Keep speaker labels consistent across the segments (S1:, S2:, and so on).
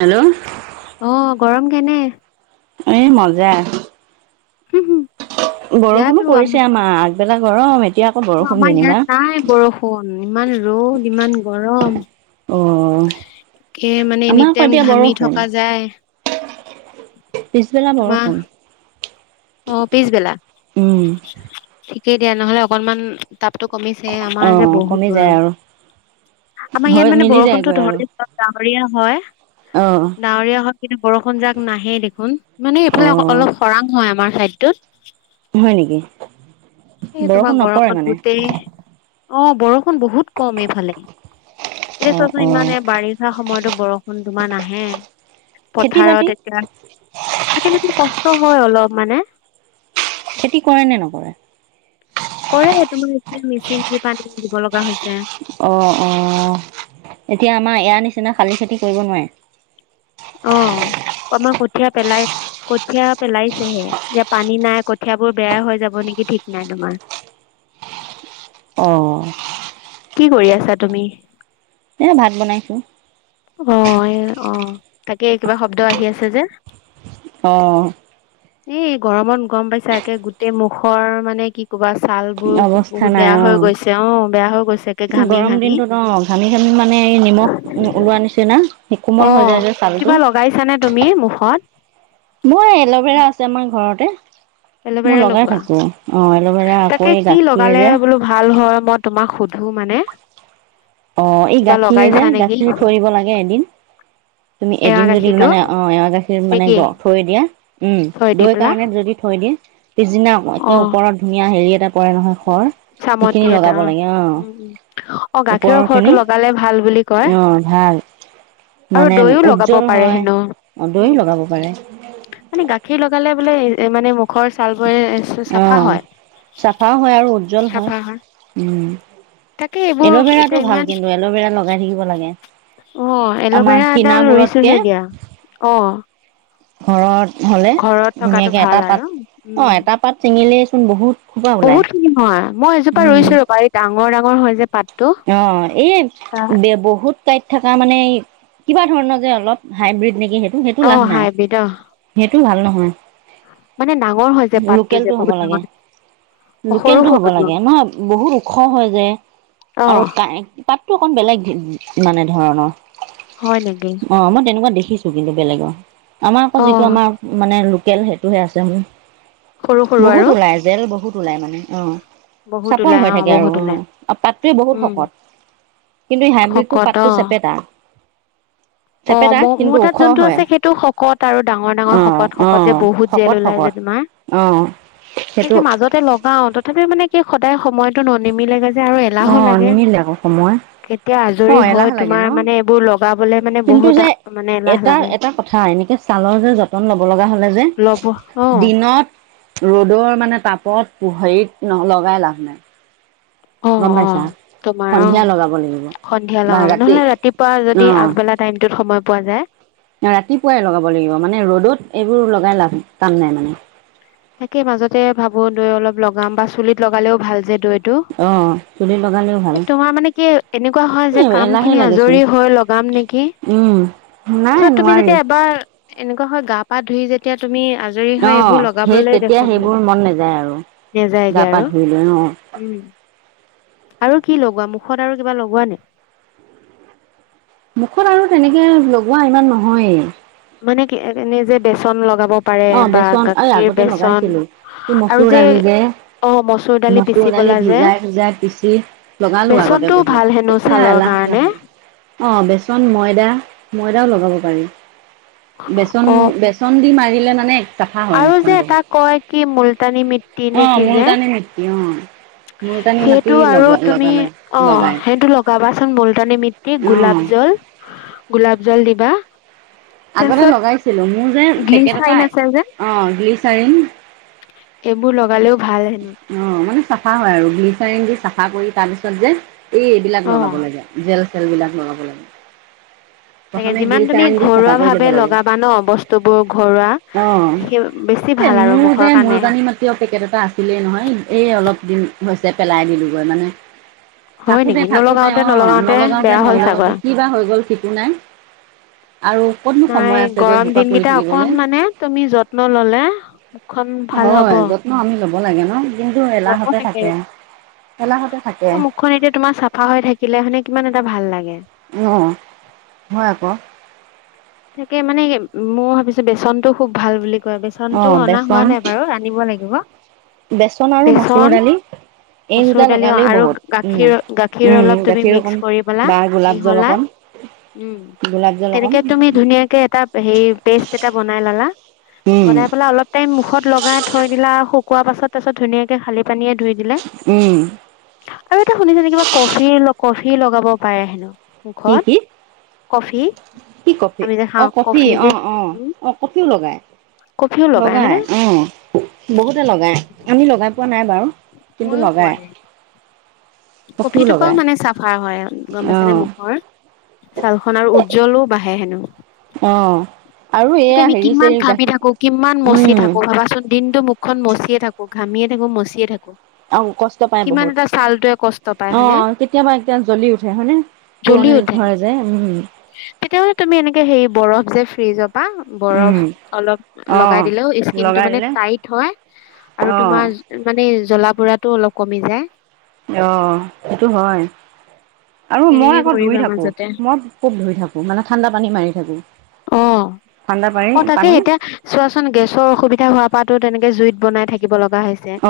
S1: Hello.
S2: অঁ', গৰম কেনে?
S1: এ মজা। বৰষুণো
S2: ইয়াতো আম
S1: পৰিছে আমাৰ আগবেলা গৰম এ
S2: অ', আমাৰ ইয়াত নাই বৰষুণ, ইমান ৰ'দ ইমান গৰম।
S1: অঁহ'।
S2: সেই মানে এনি টাইম ঘামি থকা যায়।
S1: পিছবেলা
S2: তোমাৰ
S1: বৰষুণ।
S2: অ', পিছ বেলা!
S1: উম।
S2: ঠিকেই দিয়া নহ'লে অকনমান তাপটো কমিছে,
S1: অ
S2: আমাৰ যে বহুত
S1: কমি যায়
S2: গৰম।
S1: আৰু
S2: আমাৰ ইয়াত
S1: হয়
S2: মানে
S1: মিলি
S2: বৰষুণতো
S1: যায়গৈ আৰু
S2: ধৰে ডাৱৰীয়া হয়।
S1: অ'।
S2: ডাৱৰীয়া হয় কিন্তু, বৰষুণ যাক নাহে দেখোন, মানে
S1: অ
S2: এইফালে অলপ খৰাং হয় আমাৰ চাইডটোত।
S1: হয় নেকি?
S2: এ
S1: বৰষুণ
S2: তোমাৰ
S1: নপৰে
S2: গৰমত
S1: মানে
S2: গোটেই অ', বৰষুণ বহুত কম এইফালে। এতিয়া
S1: অ
S2: চোৱাচোন
S1: অ
S2: ইমানে বাৰি উঠা সময়তো বৰষুণ তোমাৰ নাহে,
S1: খেতি বাতি
S2: পথাৰত এতিয়া খেতি বাতিটো কষ্ট হয় অলপ মানে।
S1: খেতি কৰে নে নকৰে?
S2: কৰে তোমাৰ এতিয়া মেচিন দি পানী দিব লগা হৈছে।
S1: অ', -অ', এতিয়া আমাৰ ইয়াৰ নিচিনা খালি খেতি কৰিব নোৱাৰে?
S2: অ', আমাক কঠীয়া পেলাই কঠিয় পেলাইছে হে, এতিয়া পানী নাই কঠিয়াবোৰ বেয়া হৈ যাব নেকি ঠিক নাই তোমাৰ।
S1: অঁহ।
S2: কি কৰি আছা তুমি?
S1: এ ভাত বনাইছোঁ।
S2: অ', এ, অ', তাকে কিবা শব্দ আহি আছে যে!
S1: অ'।
S2: এই গৰমত গম পাইছা, একে গোটেই মুখৰ মানে কি ক'ৰবা ছাল বোৰ
S1: অৱস্থা
S2: বহুত
S1: নাই
S2: বেয়া
S1: অ
S2: হৈ গৈছে, অ', বেয়া হৈ গৈছে একে ঘামি-ঘামি।
S1: ঘামি-ঘামি মানে নিমখ, ওলোৱা নিচিনা
S2: অ
S1: কোমল হৈ যায় যে ছাল টো।
S2: কিবা লগাইছানে তুমি মুখত?
S1: মই এল'ভেৰা আছে আমাৰ ঘৰতে,
S2: এল'ভেৰা
S1: মই লগাই
S2: লগোৱা
S1: থাকো। অ', এল'ভেৰা আকৌ
S2: তাকে
S1: এই
S2: কি
S1: গাখীৰ
S2: লগালে
S1: যে।
S2: বোলো ভাল হয় মই তোমাক সুধো মানে।
S1: অ', এই
S2: কিবা
S1: গাখীৰ যে,
S2: লগাইছা নেকি
S1: গাখীৰ থৈ দিব লাগে এদিন। তুমি
S2: এৱা
S1: এদিন যদি
S2: গাখীৰটো
S1: মানে অ', এৱা গাখীৰ মানে
S2: নেকি
S1: গ থৈ দিয়া উম,
S2: থৈ দি
S1: দৈ
S2: পেলা
S1: কাৰণে যদি থৈ দিয়ে পিছদিনা আকৌ
S2: অ
S1: একে ওপৰত ধুনীয়া হেৰি এটা পৰে নহয় সৰ
S2: চামতি এটা অ', উম, উম, অ',
S1: ওপৰৰ
S2: গাখীৰৰ সৰটো
S1: খিনি
S2: লগালে ভাল বুলি কয়।
S1: অ' ভাল
S2: আৰু
S1: মানে
S2: দৈও লগাব
S1: উজ্জ্বল
S2: পাৰে
S1: হয়।
S2: হেনো
S1: অ' দৈ
S2: উম।
S1: লগাব পাৰে
S2: মানে গাখীৰ লগালে বোলে মানে মুখৰ ছালবোৰে চ-চাফা
S1: অ',
S2: হয়।
S1: চাফাও হয়, আৰু উজ্জ্বল হয়, উম।
S2: তাকে এইবোৰ
S1: এল'ভেৰাটো
S2: এতিয়া
S1: ভাল
S2: ইমান
S1: কিন্তু, এল'ভেৰা লগাই থাকিব লাগে।
S2: অ',
S1: আমাৰ
S2: এল'ভেৰা এডাল
S1: কিনাবোৰতকে
S2: ৰুইছোহে দিয়া, অ'।
S1: ঘৰত হ'লে
S2: ঘৰত থকাটো
S1: ধুনীয়াকে
S2: ভাল
S1: এটা
S2: আৰু
S1: পাত
S2: উম
S1: অ', এটা পাত চিঙিলে চোন বহুত সোপা ওলায়।
S2: নহয়, মই এজোপা
S1: উম।
S2: ৰুইছো ৰ'বা এই ডাঙৰ ডাঙৰ হয়, যে, পাত
S1: অ', এই বে-বহুত কাঁইট থাকা মানে এই কিবা ধৰণৰ যে, অলপ হাইব্ৰীড নেকি সেইটো সেইটো
S2: অ
S1: লাভ নাই।
S2: হাইব্ৰীড অ
S1: সেইটো ভাল নহয়।
S2: মানে ডাঙৰ হয়, যে,
S1: লোকেলটো
S2: পাতটোযে
S1: হ'ব
S2: বহুত
S1: লাগে,
S2: ডাঙৰ। অ সৰু
S1: লোকেলটো হ'ব
S2: সৰুটো
S1: লাগে ন' বহুত ওখ হয়, যে।
S2: অ
S1: আৰু কা-পাতটো অকণ বেলেগ মানে ধৰণৰ
S2: হয়, নেকি?
S1: অ', মই তেনেকুৱা দেখিছোঁ কিন্তু বেলেগৰ, আমাৰ আকৌ
S2: অ
S1: যিটো আমাৰ মানে লোকেল সেইটোহে আছে মোৰ,
S2: সৰু সৰু
S1: বহুত
S2: আৰু
S1: ওলাই। জেল বহুত ওলাই মানে অ',
S2: বহুত
S1: চাপৰ
S2: ওলাই
S1: হৈ
S2: অ
S1: থাকে আৰু
S2: বহুত ওলাই
S1: অ', পাত বহুত
S2: উম
S1: শকত, কিন্তু হাইব্ৰীতো
S2: শকত
S1: পাতটো
S2: অ
S1: চেপেটা।
S2: [unintelligible] অ',
S1: চেপেটা কিন্তু
S2: ম-মোৰ তাত
S1: ওখ
S2: যোনটো
S1: হয়
S2: আছে সেইটো শকত আৰু ডাঙৰ,
S1: অ
S2: ডাঙৰ শকত,
S1: অ
S2: শকত যে, বহুত
S1: শকত
S2: জেল ওলাই
S1: শকত
S2: যে, তোমাৰ।
S1: অ'। সেইটো
S2: তাকে, মাজতে লগাওঁ তথাপিয়ো মানে কি সদায় সময়টো ন-নিমিলেগে আৰু
S1: অ
S2: এলাহো লাগে
S1: নিমিলে আকৌ সময়
S2: কেতিয়া
S1: অ
S2: আজৰি হৈ
S1: এলাহ লাগে
S2: তোমাৰ
S1: ন
S2: মানে এইবোৰ লগাবলে মানে
S1: কিন্তু
S2: বহুত
S1: যে,
S2: মানে এলাহ
S1: এটা
S2: লাগে
S1: এটা কথা এনেকে ছালৰ যে, যতন ল'ব লগা হ'লে যে
S2: ল'ব অ'।
S1: দিনত ৰ'দৰ মানে তাপত হেৰিত ন' লগাই লাভ নাই। গম
S2: অ',
S1: পাইছা
S2: অ', তোমাৰ অ',
S1: সন্ধিয়া লগাব লাগিব
S2: সন্ধিয়া
S1: বা
S2: লগাব,
S1: ৰাতি
S2: নহ'লে ৰাতিপুৱা
S1: অ
S2: যদি আগবেলা টাইমটোত সময় পোৱা যায়।
S1: ৰাতিপুৱাই লগাব লাগিব মানে ৰ'দত এইবোৰ লগাই লাভ কাম নাই মানে।
S2: তাকে, মাজতে ভাবোঁ দৈ অলপ লগাম বা চুলিত লগালেও ভাল যে, দৈ তো,
S1: অ চুলি লগালেও ভাল
S2: তোমাৰ মানে কি এনেকুৱা হয়,
S1: এ
S2: যে,
S1: এলাহে
S2: কামখিনি
S1: লাগেচোন
S2: আজৰি হৈ লগ লগাম নেকি?
S1: উম নাই
S2: তাৰপিছত তুমি
S1: নোৱাৰি
S2: যতিয়া এবাৰ এনেকুৱা হয়, গা পা ধুই যেতিয়া তুমি আজৰি হৈ
S1: অ
S2: এইবোৰ লগ
S1: সেই তেতিয়া সেইবোৰ মন নাযায় আৰু
S2: নেযায়গে
S1: গা পা
S2: আৰু
S1: ধুই লৈ অ'।
S2: উম। আৰু কি লগোৱা? মুখত আৰু কিবা লগোৱা নে?
S1: মুখত আৰু তেনেকে লগোৱা ইমান নহয়েই।
S2: মানে কি এনে যে, বেচন লগাব পাৰে
S1: অ',
S2: বা
S1: বেচন এই
S2: গাখীৰ
S1: আগতে
S2: বেচন
S1: লগাইছিলোঁ কি মচুৰ দালি যে
S2: অ দালি
S1: মচুৰ
S2: পিচি
S1: দালি
S2: পেলা যে
S1: ভিজাই, ভিজাই পিচি লগালো আগতে
S2: বেচনটো
S1: বহুত।
S2: ভাল হেনো
S1: এতিয়া
S2: ছালৰ
S1: এলাহ, এলাহ
S2: কাৰণে
S1: লাগে। অ', বেচন ময়দা, ময়দাও লগাব পাৰি বেচন
S2: অ
S1: বেচ চন্দি মাৰিলে নানে
S2: আৰু যে এটা কয় কি মুলতানী মিট্টি নে কি যে?
S1: তাকে অ' মুলতানী মাটি
S2: সেইটো আৰু
S1: লগোৱা
S2: তুমি
S1: লগালে
S2: অ',
S1: লগাই
S2: সেইটো লগাবাচোন। মলটনিী মিট্টি
S1: অ',
S2: গোলাপ জল। গোলাপ জল দিবা।
S1: আগতে
S2: তাৰপিছত
S1: লগাইছিলোঁ। মোৰ যে
S2: গ্লিচাইন
S1: পেকেটকা
S2: আছে যে
S1: অ', গ্লিচাৰিং।
S2: এইবোৰ লগালেও ভাল হেনো।
S1: অ', মানে চাফা হয় আৰু গ্লিচাৰিং দি চাফা কৰি তাৰ পিছত যে এই এইবিলাক
S2: অ
S1: লগাব লাগে। জেল চেল বিলাক লগাব লাগে।
S2: তাকে
S1: প্ৰথমে
S2: যিমান তুমি
S1: গ্লিচাৰিন দি চাফা
S2: ঘৰুৱা
S1: কৰি ল'ব
S2: ভাৱে
S1: লাগে
S2: লগাবা ন বস্তুবোৰ ঘৰুৱা
S1: অ'।
S2: সেই বেছি
S1: মোৰ
S2: ভাল আৰু
S1: মতে
S2: মুখৰ
S1: যে
S2: কাৰণে
S1: মূলতানী মান পেকেট এটা আছিলেই নহয়। এই অলপ দিন হৈছে পেলাই দিলোগৈ মানে।
S2: হয়
S1: থাকোতে,
S2: নেকি
S1: থাকোতে
S2: নলগাওতে
S1: অ', নলগাওতে,
S2: বেয়া হ'ল
S1: নলগাওতে
S2: চাগৈ
S1: কিবা হৈ গ'ল থিকো নাই। আৰু ক'ত নো
S2: নাই
S1: সময় আছে গৈ
S2: গৰম
S1: সেইসুপা কৰি
S2: দিনকেইটা অকন
S1: থাকিবলে।
S2: মানে তুমি যত্ন ললে মুখখন ভাল হ'ব।
S1: হয় যত্ন আমি ল'ব লাগে ন। কিন্তু
S2: ল'ব
S1: এলাহতে
S2: লাগে।
S1: থাকে এলাহতে থাকে।
S2: খুৰীদেউ তোমাৰ চাপ চাফা হৈ থাকিলে মানে কিমান এটা ভাল লাগে।
S1: অ', হয় আকৌ।
S2: তাকে মানে মই ভাবিছোঁ বেচনতটো খুব ভাল বুলি কয়
S1: অ
S2: বেচনতো অনা হোৱা
S1: বেচন
S2: নাই বাৰু আনিব লাগিব।
S1: বেচন আৰু মচুৰ দালি এই
S2: মচুৰ
S1: দুটা
S2: দালি
S1: লগালেও
S2: আৰু
S1: বহুত উম,
S2: গাখীৰ গাখীৰ
S1: উম
S2: অলপ তুমি
S1: গাখীৰ
S2: মিক্স
S1: অকণ
S2: কৰি পেলা
S1: বা গোলাপ জল
S2: মিহলাই
S1: অকণ।
S2: উম
S1: গোলাপ জল অকণ
S2: তেনেকে তুমি ধুনিয়াকে এটা হে পেষ্ট এটা বনাই ললা
S1: উম
S2: বনাই পেলাই অলপ টাইম মুখত লগাই থৈ দিলা আৰু শুকুৱোৱাৰ পাছত তাৰাছত ধুনীয়াকে খালি পানীয়ে ধুই দিলে
S1: উম।
S2: আৰু এটা শুনিছ নে কিবা কফি, কফি লগাব পাৰে হেনো।
S1: কি
S2: মুখত
S1: কি
S2: কফি
S1: কি কফি
S2: আমি যে খাওঁ
S1: অ', কফি
S2: যে
S1: অ', অ',
S2: উম
S1: অ', কফিও লগাই।
S2: কফিও
S1: লগাই
S2: হয়নে
S1: অ', বহুতে লগাই আমি লগাই পোৱা নাই বাৰু। কিন্তু
S2: ময়ো পোৱা
S1: লগায়।
S2: নাই কফিটোৰ পৰাও মানে চাফা হয় গ'ম
S1: অ
S2: পাইছে নে মুখৰ। ছাল খনৰ আৰু উজ্জ্বলো বাঢ়ে হেনো।
S1: অ'। আৰু এয়া
S2: এতিয়া আমি
S1: হেৰি
S2: কিমান
S1: চেৰি
S2: ঘামি
S1: গাখীৰ
S2: থাকো কিমান মচি
S1: উম
S2: থাকো ভাবাচোন দিনটো মু মুখ খন মচিয়ে থাকো ঘামিয়ে থাকো মচিয়ে থাকো।
S1: আৰু কষ্ট পাই
S2: কিমান
S1: বহুত
S2: এটা ছালটোৱে কষ্ট পায় হয়নে
S1: অ', কেতিয়াবা এতিয়া জ্বলি উঠে হয়নে।
S2: জ্বলি
S1: পুৰণি
S2: উঠে।
S1: ঘৰ উম।
S2: কেতিয়াবা তুমি এনেকে হেৰি বৰফ যে ফ্ৰীজৰ পৰা
S1: উম
S2: বৰফ অলপ
S1: অ
S2: লগাই দিলেও স্কিনটো
S1: লগাই
S2: মানে
S1: দিলে
S2: টাইট হয়
S1: অ
S2: আৰু তোমাৰ মানে জ্বলা পুৰাটো অলপ কমি যায়।
S1: অ সেইটো হয়। আৰু মই
S2: তেনেকে
S1: আকৌ ধুই
S2: কৰিবা
S1: থাকো
S2: মাজতে
S1: মই খুব ধুই থাকো মানে ঠাণ্ডা পানী মাৰি থাকো।
S2: অ
S1: ঠাণ্ডা পাৰী
S2: অ তাকে
S1: পানী।
S2: এতিয়া চোৱাচোন গেছৰ অসুবিধা হোৱা পৰাতো তেনেকে জুইত বনাই থাকিব লগা লগা হৈছে
S1: অ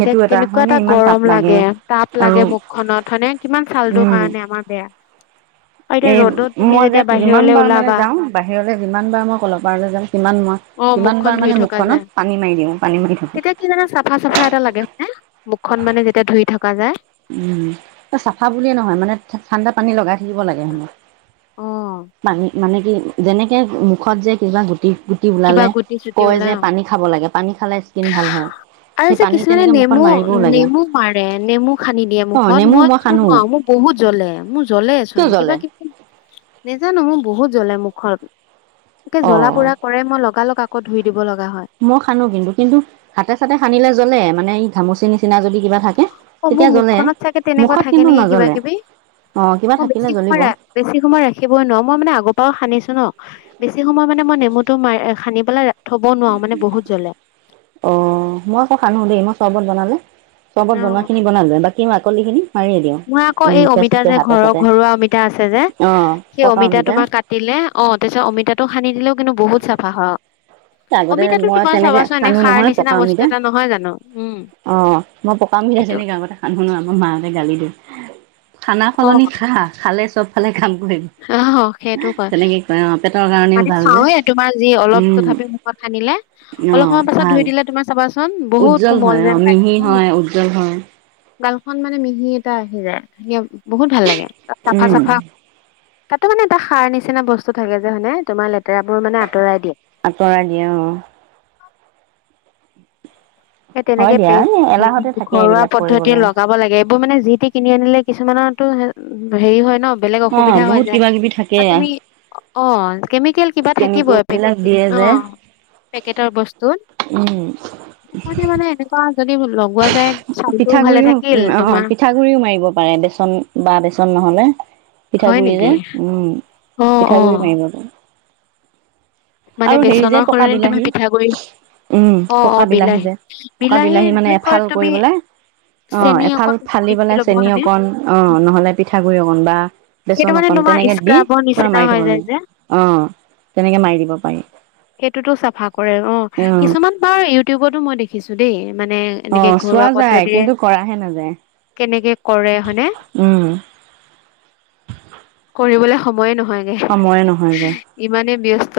S2: এতিয়া কেনেকুৱা
S1: হয়নে
S2: এটা
S1: ইমান তাপ
S2: গৰম লাগে তাপ
S1: আৰু
S2: লাগে মুখখনত হয় নে কিমান চালটো কাৰণে আমাৰ বেয়া আৰু
S1: এ
S2: এতিয়া ৰ'দত তুমি
S1: মই যে
S2: যেতিয়া
S1: যিমান
S2: বাহিৰলৈ
S1: বাৰ মানে
S2: ওলাবা
S1: যাওঁ বাহিৰলে সিমানবাৰ মই কলপাৰলৈ যাওঁ সিমান মই
S2: অ
S1: সিমান
S2: মুখখন
S1: বাৰ
S2: ধুই
S1: মানে
S2: থকা যায়
S1: মুখখনত পানী মাৰি দিওঁ পানী মাৰি থাকো।
S2: তেতিয়া কি জানে চাফা চাফা এটা লাগে মানে মুখখন মানে যেতিয়া ধুই থকা যায়
S1: উম চাফা বুলিয়ে নহয় মানে ঠাণ্ডা পানী লগাই থাকিব লাগে হেনো
S2: অ
S1: পানী মানে কি যেনেকে মুখত যে কিবা গুটি
S2: কিবা
S1: ওলালে
S2: গুটি চুটি
S1: কয়
S2: ওলাই
S1: যে
S2: অ
S1: পানী খাব লাগে পানী খালে স্কিন ভাল হয়
S2: আৰু
S1: সেই
S2: যে
S1: পানী
S2: কিছুমানে
S1: তেনেকে মুখত
S2: নেমু
S1: মাৰিবও লাগে
S2: নেমু মাৰে নেমু সানি দিয়ে
S1: অ
S2: মুখত
S1: নেমু
S2: মই কিন্তু
S1: সানো
S2: নোৱাৰো মোৰ বহুত জ্বলে মোৰ জ্বলেচোন
S1: কিয়
S2: কিবা
S1: জ্বলে
S2: কিবি নেজানো মোৰ বহুত জ্বলে মুখত একে জ্বলা
S1: অ
S2: পুৰা মই লগা লগ আকৌ ধুই দিব লগা হয়।
S1: মই সানো কিন্তু কিন্তু হাতে চাতে সানিলে জ্বলে মানে ঘামুচি নিচিনা যদি কিবা থাকে।
S2: অ মোৰ
S1: তেতিয়া জ্বলে
S2: মুখখনত চাগে তেনেকুৱা
S1: মুখত
S2: থাকে
S1: কিন্তু
S2: নেকি কিবা
S1: নজ্বলে
S2: কিবি
S1: অ কিবা
S2: মই
S1: থাকিলে
S2: বেছি
S1: জ্বলিব
S2: সময় ৰা বেছি সময় ৰাখিবই নোৱাৰো মই মানে আগৰ পৰাও সানিছো ন বেছি সময় মানে মই নেমুটো মা সানি পেলাই থ'বও নোৱাৰো মানে বহুত জ্বলে।
S1: অ মই আকৌ সানো দেই মই চৰ্বত বনালে চৰ্বত
S2: অ
S1: বনোৱা
S2: অ
S1: খিনি বনালো বাকী সেই বাকলি খিনি
S2: মই আকৌ এই অমিতা যে ঘৰৰ ঘৰুৱা অমিতা আছে যে
S1: অ
S2: সেই অমিতা তোমাৰ কা কাটি দিলে অ তাৰপিছত অমিতাটো সানি দিলেও কিন্তু বহুত চাফা হয় অ
S1: আগতে
S2: অমিতাটো
S1: মই
S2: তোমাৰ
S1: তেনেকে
S2: চাবাচোন এনে
S1: সানো
S2: খাৰ
S1: নহয় পকা
S2: নিচিনা বস্তু
S1: অমিতা
S2: এটা নহয় জানো উম
S1: অ মই পকা অমিতা আছে
S2: সেইটো
S1: নেকি গাঁৱতে আকো শুনো আমাৰ মাহঁতে গালি দিলে খানা সলনি খা খালে চব খালে কাম কৰিম
S2: অ' সেইটো কয়
S1: তেনেকে অ পেটৰ কাৰণেও
S2: মানে
S1: ভাল যে
S2: খাওঁৱে তোমাৰ যি অলপ
S1: উম
S2: তথাপি মুখত সানিলে
S1: অ
S2: অলপ সময় পাছত ধুই
S1: ভাল
S2: দিলে তোমাক চাবাচোন বহুত
S1: উজ্জ্বল
S2: কোমল
S1: হয় অ
S2: যেন লাগে
S1: মিহি হয় উজ্জ্বল হয়।
S2: গালখন মানে মিহি এটা আহি যাই ধুনীয়া বহুত ভাল লাগে চাফা
S1: উম
S2: চাফা তাতো মানে এটা খাৰ নিচিনা বস্তু থাকে মানে তোমাৰ লেতেৰাবোৰ মানে আঁতৰাই দিয়ে
S1: আতৰাই দিয়ে অ
S2: সেই
S1: হয়
S2: তেনেকে
S1: দিয়া এ এলাহতে
S2: পেষ্ট
S1: থাকে
S2: ঘৰুৱা
S1: এইবিলাক
S2: পদ্ধতিৰে
S1: কৰিবলৈ।
S2: লগাব লাগে এইবোৰ মানে যি তি কিনি আনিলে কিছুমানৰতো হেৰি হয় ন বেলেগ
S1: অ
S2: অসুবিধা হৈ
S1: বহুত
S2: যায়
S1: কিবা কিবি থাকে
S2: আৰু তুমি অ কেমিকেল কিবা
S1: কেমিকেল
S2: থাকিবই
S1: বিলাক
S2: পেকেট
S1: দিয়ে
S2: অ পেকেটৰ বস্তুত
S1: উম
S2: মানে মানে এনেকুৱা যদি লগোৱা যায় চালটোও ভালে থাকিল তোমাৰ
S1: পিঠা গুৰিও মাৰিব পাৰে বেচন বা বেচন নহলে
S2: হয়
S1: পিঠাগুৰি
S2: নেকি
S1: যে উম
S2: অ
S1: পিঠা
S2: অ
S1: গুৰি মাৰিব পাৰে
S2: মানে
S1: আৰু হেৰি যে
S2: বেচনৰ
S1: পকা
S2: সলনি তুমি
S1: বিলাহী।
S2: পিঠাগুৰি
S1: উম,
S2: অ অ
S1: পকা বিলাহী যে পকা বিলাহী মানে
S2: বুলি কয়
S1: এফাল
S2: তুমি
S1: কৰি পেলাই অ',
S2: চেনি
S1: এফাল
S2: অকণ
S1: ফালি
S2: মিহি কৰি
S1: পেলাই
S2: ল'ব
S1: চেনি
S2: হয়নে
S1: অকণ অ' নহ'লে পিঠাগুৰি অকণ বা
S2: সেইটো
S1: বেচন
S2: মানে
S1: অকন
S2: তোমাৰ
S1: তেনেকে দি
S2: স্ক্ৰাবৰ
S1: পুৰা
S2: নিচিনা
S1: মাৰি
S2: হৈ
S1: থ'ব
S2: যায় যে
S1: লাগে অ' তেনেকে মাৰি দিব পাৰি।
S2: সেইটোতো চাফা কৰে অ' কিছুমান বাৰু ইউটিউবতো মই দেখিছো দেই। মানে এনেকে
S1: অ', চোৱা
S2: ঘৰুৱা
S1: যায়
S2: পদ্ধতিৰে
S1: কিন্তু কৰাহে নাযায়।
S2: কেনেকে কৰে হয়নে
S1: উম
S2: কৰিবলে সময়ে নহয়!
S1: সময়ে নহয়গৈ
S2: ইমানে ব্যস্ত।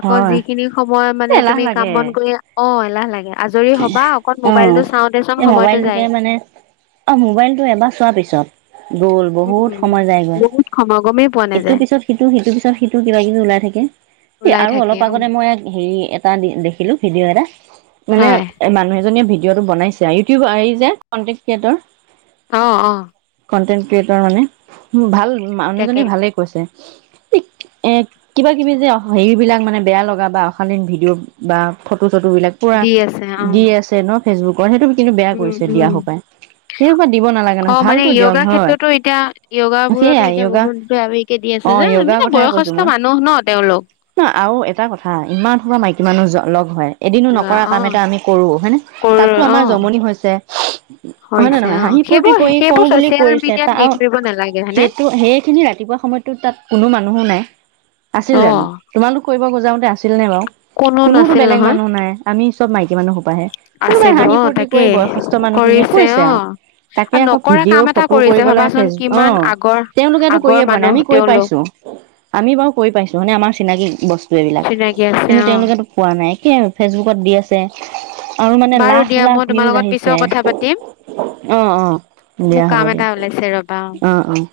S2: আকৌ
S1: হয়
S2: যিখিনি সময় মানে
S1: এলাহ
S2: তুমি কাম
S1: লাগে
S2: বন কৰি অ' এলাহ লাগে। আজৰি হ'বা অকন
S1: অ
S2: মোবাইলটো চাওঁতেইচোন
S1: এই
S2: সময়
S1: মোবাইলটোকে মানে অ', মোবাইলটো এবাৰ চোৱাৰ পিছত গ'ল
S2: উম
S1: বহুত সময় যায়গৈ।
S2: [inaudible]
S1: ইটো পিছত সিটো সিটো পিছত সিটো কিবা কিবি ওলাই থাকে। এ
S2: ওলাই
S1: আৰু
S2: থাকে
S1: অলপ
S2: অ
S1: আগতে মই ইয়াত হেৰি এট দেখিলো ভিডিঅ' এটা মানে
S2: হয়
S1: মানুহ এজনীয়ে ভিডিঅ'টো বনাই ছে ইউটিউবাৰ এই যে কন্টেন্ট ক্ৰিয়েতৰ।
S2: অ', অ'।
S1: কন্টেন্ট ক্ৰিয়েটৰ মানে ভাল
S2: তাকে
S1: মানুহজনীয়ে ভালে কৈছে। [inaudible] কিবা কিবি যে হেৰি বিলাক মানে বেয়া লগা বা অশালীন ভিডিঅ' বা ফটো চটো বিলাক। পুৰা
S2: দি আছে অ
S1: দি আছে ন ফেচবুকৰ সেইটো কিন্তু বেয়া
S2: উম
S1: কৰিছে দিয়া
S2: উম
S1: সোপায়। সেই সোপা দিব নালাগে
S2: অ
S1: নহয়
S2: মানে
S1: ভালতো দিয়ক
S2: য়োগা
S1: হয়।
S2: ক্ষেত্ৰতো
S1: সেইয়াই ইউগা
S2: বেয়া বেৰি কে দি আছে যে মানে বয়সস্থ মানুহ ন তেওঁলোক।
S1: ন আৰু এটা কথা ইমান সোপা মাইকী মানুহ লগ হয়। এদিনো
S2: যোৱা
S1: নকৰা
S2: অ
S1: কাম এটা আমি কৰো হয়নে
S2: কৰ
S1: তাতো
S2: অ
S1: আমাৰ জমনি হৈছে। হয় নে নহয়
S2: হৈছে
S1: নহয়
S2: অ
S1: হাঁহি ফুৰ্তি
S2: সেইবোৰ
S1: কৰি কওঁ
S2: সেইবোৰ
S1: বুলি
S2: চচিয়েল
S1: কৰিছে
S2: মিডিয়াত
S1: তা
S2: হেৰি কৰিব নালাগে হয়নে
S1: সেইটো সেই আজি ৰাতিপুৱা সময়তো তাত কোনো মানুহো নাই আছিল জানো?
S2: অ
S1: তোমালোক কৰিব যাওঁতে আছিল নে বাৰু
S2: কোনো
S1: কোনোতো
S2: নাছিল
S1: বেলেগ
S2: নহয়।
S1: মানুহ নাই আমি চব মাইকী মানুহ সোপাহে। কোনোবাই
S2: আছিলো
S1: হাঁহি
S2: অ
S1: ফূৰ্তি
S2: তাকে
S1: কৰি বয়সস্থ মানুহখিনিয়ে
S2: কৰিছে
S1: কৈছে
S2: অ
S1: আৰু।
S2: আৰু
S1: তাকে আকৌ
S2: নকৰা কাম
S1: ভিডিঅ'
S2: এটা
S1: ফটো
S2: কৰিছে
S1: কৰিব লাগে
S2: ভাবাচোন
S1: ফেচবুক
S2: কিমান
S1: অ'
S2: আগৰ
S1: তেওঁলোকেতো কৰি
S2: আগৰ
S1: পোৱা নাই
S2: মানুহ
S1: আমি কৰি
S2: তেওঁলোক
S1: পাইছোঁ। আমি বাৰু কৰি পাইছো মানে আমাৰ চিনাকি বস্তু এইবিলাক।
S2: চিনাকি আছে
S1: কিন্তু
S2: অ
S1: তেওঁলোকে পোৱা নাই কিয় ফেচবুকত দি আছে। আৰু মানে
S2: বাৰু
S1: লাখ
S2: দিয়া মই
S1: লাখ
S2: তোমাৰ
S1: ভিউজ
S2: লগত পিছৰ
S1: আহিছে।
S2: কথা পাতিম
S1: অ', অ',
S2: মোৰ
S1: দিয়া
S2: কাম
S1: হ'ব
S2: এটা ওলাইছে ৰবা
S1: দিয়া অ' অ'।